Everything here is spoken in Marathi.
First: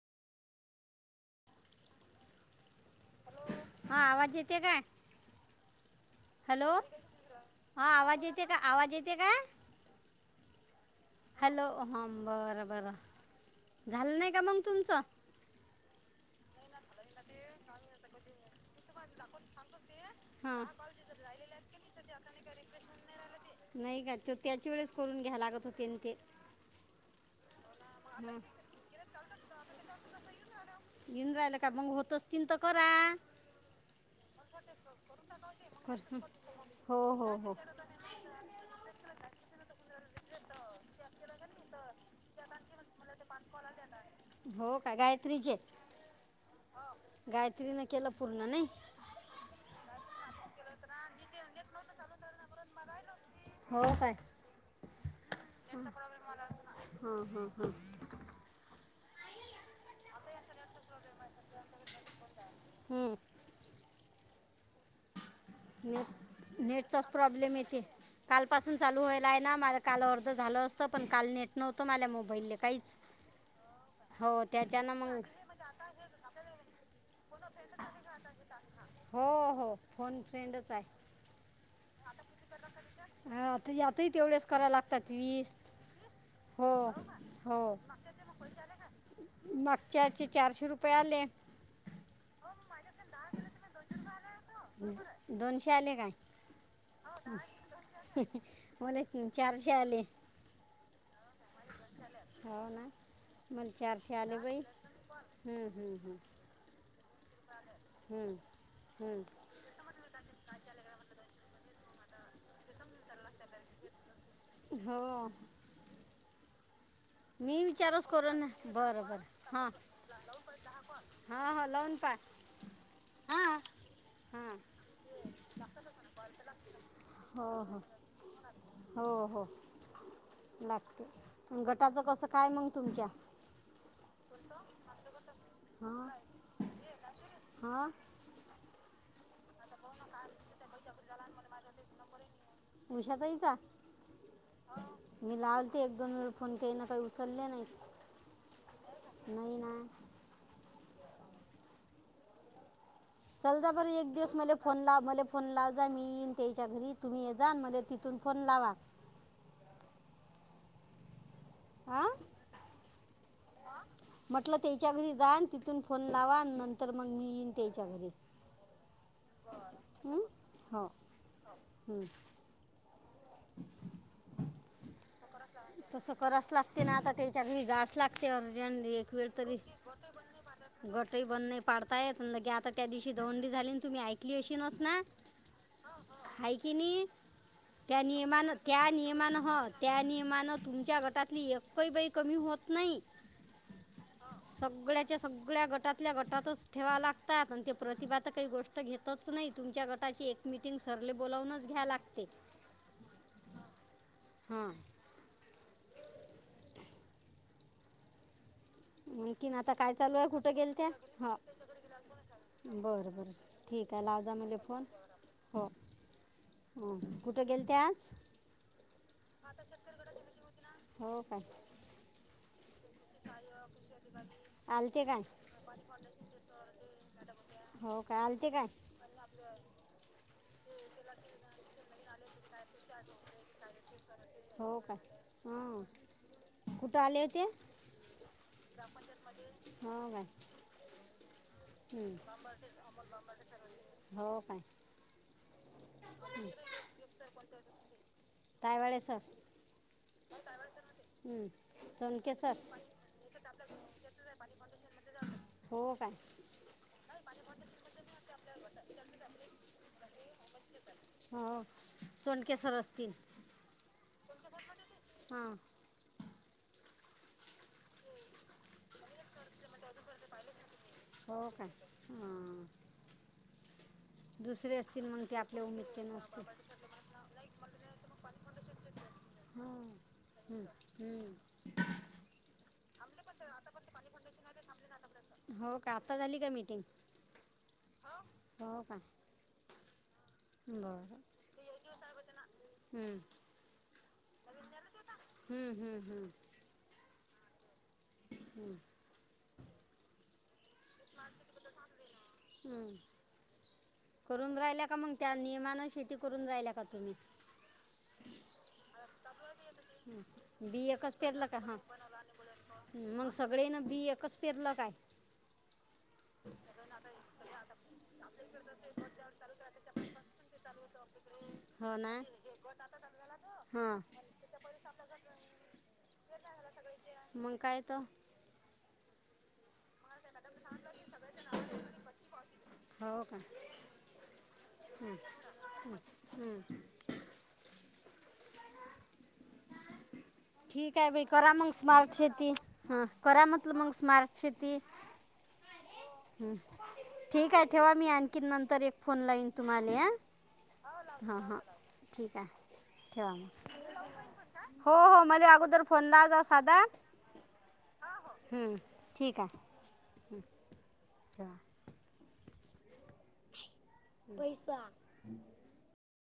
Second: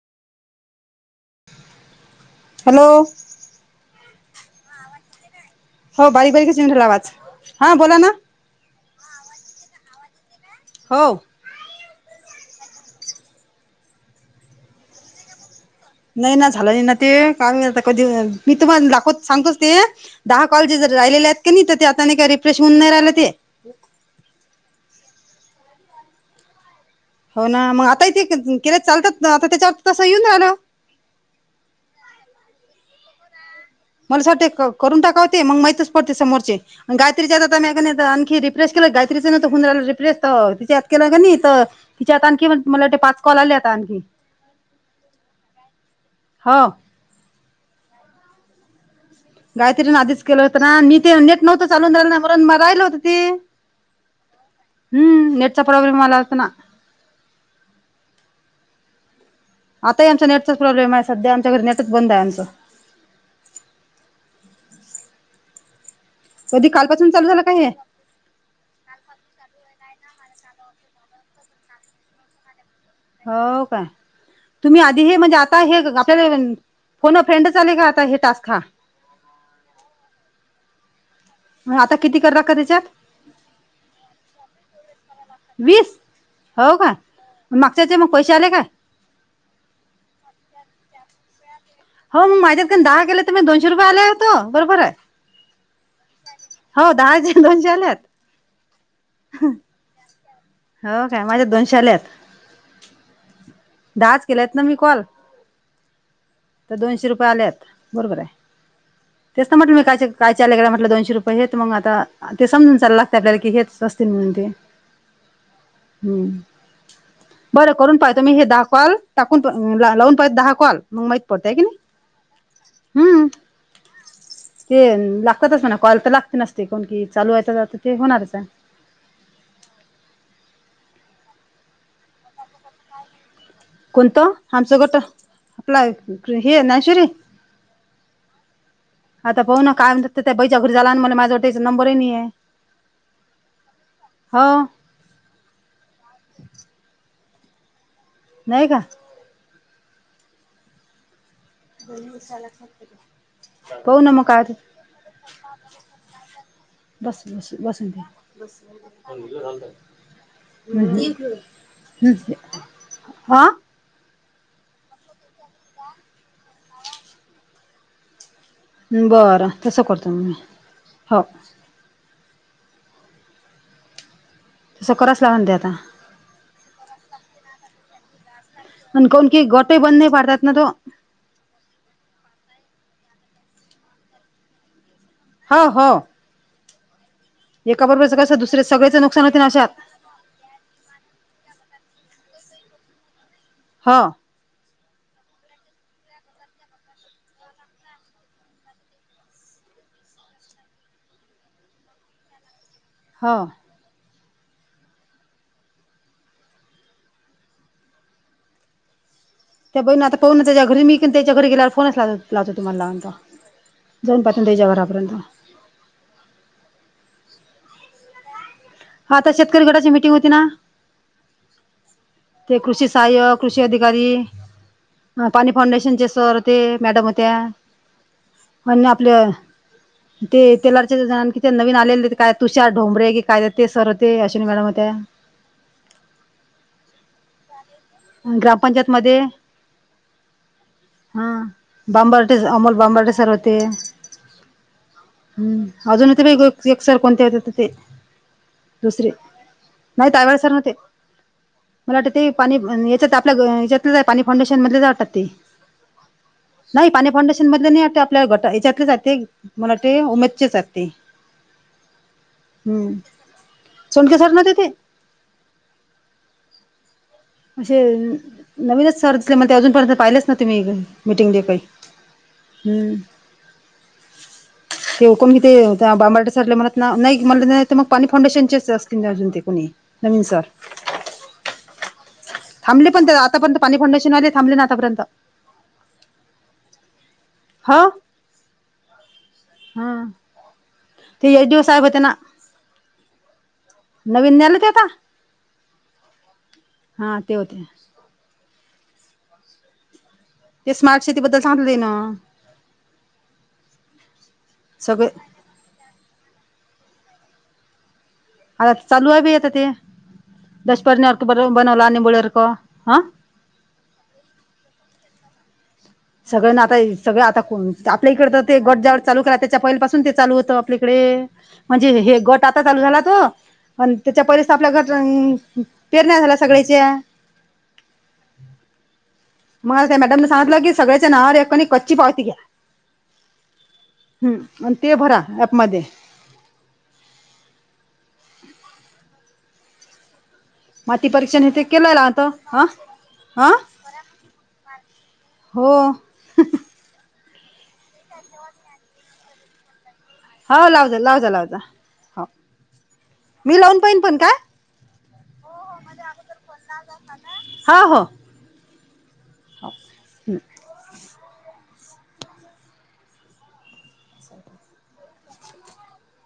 हॅलो. हां आवाज येते का? हो बारीक बारीकच येऊन हॅलो राहिला आवाज हा हां बोला ना आवाज येते का, आवाज येते काय? हो हॅलो अ. ह म बरं! बरं झालं नाही का मग तुमचं? नाही ना झालं नाही ना ते का मखइती आता कधी झा तुम्हाला दाखवत सांगतोस ते दहा हां कॉले जे जर राहिलेले आहेत की नई तर ते आता नाही का रिफ्रेश हून नाई राइला ते. नाय का तू त्याच्या वेळेस करून घ्या लागत होते न ते. हो ना. मग आता थे त केल्या चालतात आता अ त्याच्यावर तसं येऊन आल्यावर. येऊन राहिलं का मग होत असतील तर करा मला अस वाटे करून टाकावते मग माहितच कर पडते हं. समोरचे हो हो हो गयत्रीच्या आणखी रिप्रेस. गहि रिस तिच्यात केला तिच्यात आणी कल आण. गायत्रीने केलं पूर्ण नाही. गात्रीन आधीच केलं होतं ना नी ते नेट नव्हतं चालून झालं ना म्हरून म राहिलं होत तेी. हो काय हम्म नेटचा प्रॉब्लेम आला होता ना. आताही आमचं नेटचाच प्रॉब्लेम आहे सध्या आमच्या घरी नेटच बंद आहे आमचं. हं. कधी नेटचाच कालपासून चालू झालं का प्रॉब्लेम हे येते कालपसून चालू व्हायला आहे ना माझ्या कालवर. झालं असतं पण काल नट नव्हतं माझ मोबाईल. हो काय तुम्ही त्याच्यानं आधी हे मग म्हणजे आता हे आपल्याला फोन. फ्रेंड चाले का आता हे टास्का. चय. त्याच्यात हाता आताही तेवढ्याच करा लागतात वीस. हो का हो मागच्या ते मग पैसे आले काय मागच्याचे चारशे रुपययाले. हो मग माझ्यातण दहा केले तर मग दोनशे रुपये आले होतो बरोबर आहे. दोनशे आले काय हो दहा जे दोन जे आल्यात. म्ह चारशली. हो काय माझ्या दोन शालेत. म चारशहाले बाै. तर दोनशे रुपये आल्यात बरोबर आहे हम्म. तेस ना म्हटलं मी काय कायचे आल्याकडे म्हटलं दोनशे रुपये हे मग आता. ते समजून चायला लागते आपल्याला कि हेेत असते म्हणून ते हो हम्म मी बरं विचारच पाहतो मी करून हे ना. दहा कॉल बरं बरं टाकून हां लावून पाहित दहा कॉल मग माह पडतय हां की हां नाही. लावून पा हम्म हां हां ते लागतातच म्हणा कॉल तर लागते नसते कोण कि चालू हो आहेय हो ते होणारच आहे. हो हो लागते प गटाचं कसं काय मग तुमच्या. कोणतं आमचं गोट आपला हां हे नाशरी. [inaudible] आता पाह ना काय त्या बैच्या घरी झाला आणि म्ह माझ्या त्याचा नंबरही नाही आहे. उषाताईचा हो मी लावलते एक दोन वेळ फोन केही ना काही उचलले नाही. नाहीय का. नाही ना बोल ला. चल जा बर एक दिवस म फोन म फोन लाव जा मी त्याच्या घरी तुम्ही जा म तिथून. फोन लावा अलं. हां हा. म्हटलं त्याच्या घरी जान तिथून फोन लावा नंतर मग मी येईन त्याच्या घरी. बरं तसं करत हं? म्ही हो हं. तसं कराच लागन ते आता तस करास लागते ना आता त्याच्याार ह घास लागते आणि एक वेळ काऊन की तरी गटही बंद नाही पाडतात ना तो गट बंद नाही पाडताय. आता त्या दिवशी दोंडी झाली तुम्ही ऐकली अशी नस ना. हो हो. का क एका त्या बरोबरच कसं नियमानं दुसरे त्या सगळेच नुकसान होते नियमानं ना ह अशात त्या नियमानं तुमच्या गटातली एक काही बाई कमी होत नाही हां सगळ्याच्या सगळ्या गटातल्या गटातच ठेवा लागतात आणि ते प्रतिभात काही गोष्ट घेतच नाही तुम्ही तिच्या गटाची एक मिीटिंग सरले बोलावूनच घ्या लागते. ह हा आणखीन त्या काय बहीण चालू आता आहे पाह ना कुठं त्याच्या गेल घरी त्या मीण त्याच्या हो घरी गेल्यावर फोनच लातो तुम्हालाता बरं बरं ठीक आहे लाव जोन जा पतंत मला फोन तेजच्यावररापर्यंत [unintelligible] हो कुठे गेल त्याच आता शेतकरी गटाची मिटिंग होती ना हो काय ते कृषी सय कृषी अधिकारी आलते काय ह पाणी फाउंडेशनचे सर होते मॅडम होत्या हो काय आलते काय ्य आपले ते तेलरच्या जणि नवीन आलेले काय तुषार ढोंबरे की काय ते सर होते अश्विनी मॅडम हो होत्या काय [inaudible] हां कुठं आले होते ग्रामपंचायत मध्ये [inaudible] हो काय हा हं. बांबरटे अमोल बांबरटे सर होते हो काय हम्म अजून ते ब एकसर कोणते होते तर ते तायवाळे दुसरे सर नाही तयवळ सर नव्हते हं. मला वाटत ते चोंडके सर पाणी आप यात पाणी फाउंडेशन मध जातात ते ह, नाही पाणी फाउंडेशन मधले नाही आपल्या गट ह याच्यातलेचाते मला ते उमेदचेचाते हो चोण केसर अस असतील सन के सरनाते ते हां असे नवीनच सर दिसले म्हण ते अजूनपर्यंत पाहिलेच ना तुम्ही हो का ह ते कोण कि ते बांबारट सा म्हणत ना नाही म्हण मग पाणी फाउंडेशनचेच अजून ते कोणी हां नवीन सर हं, [inaudible] थांबले पणंत आतापर्यंत पाणी फाउंडेशनवाले थांबले ना आतापर्यंत का आत्ता झाली हो [inaudible] हो का का हा बरं ते एस. डि. ओ. साहेब होते ना हं, नवीन न्याला त्याता हं, हं, हं, हा ते होते हम्, ते स्मार्ट सिटी बद्दल सांगलेय ना [inaudible] हं. करून राहिल्या का सगळे मग त्या नियमानं शेती करून राहिल्या का तुम्ही आता चालू आहे बी आता ते बी एकच दशपरणीारख ब पेरलं का हां बनवला आणि बळारख मग सगळे न बी एकच पेरलं काय? सगळ्यांना आता सगळं ए, आता कोण आपल्या इकडे तर ते गट ज्यावर चालू करायच, त्याच्या पहिलपासून ते चालू होतं आपलेकडे. म्हणजे हो हे ना गट आता चालू झाला तो अन् हां त्याच्या परीस आपल्या घरं पेरण्या झाल्या सगळ्याच्या मग काय तर मला त्या मॅडमन सांगितलं की, सगळ्याच्या नावावर एक कणी कच्ची पावती घ्या. हो का हुं. आणि ते भरा ऍपमध्ये. ह [unintelligible] ठीक माती हाय बाई, परीक्षण हे करा ते मग केलं स्मार्ट लावत शेती. हा करा म्हटलं मग स्मार्ट शेती. हो हम् ठीक हाय ठेवा. मी आणखीन नंतर एक फोन लावीन तुम्हाला हा. हो लाव जा लाव जा लाव जा हो. ठीक आहे ठेवा मी लावून पाईन पण का? हॅलो, आगोदर फोन लाव जा साधा हा हो हू. ठीक हाय. चहा. पैसा.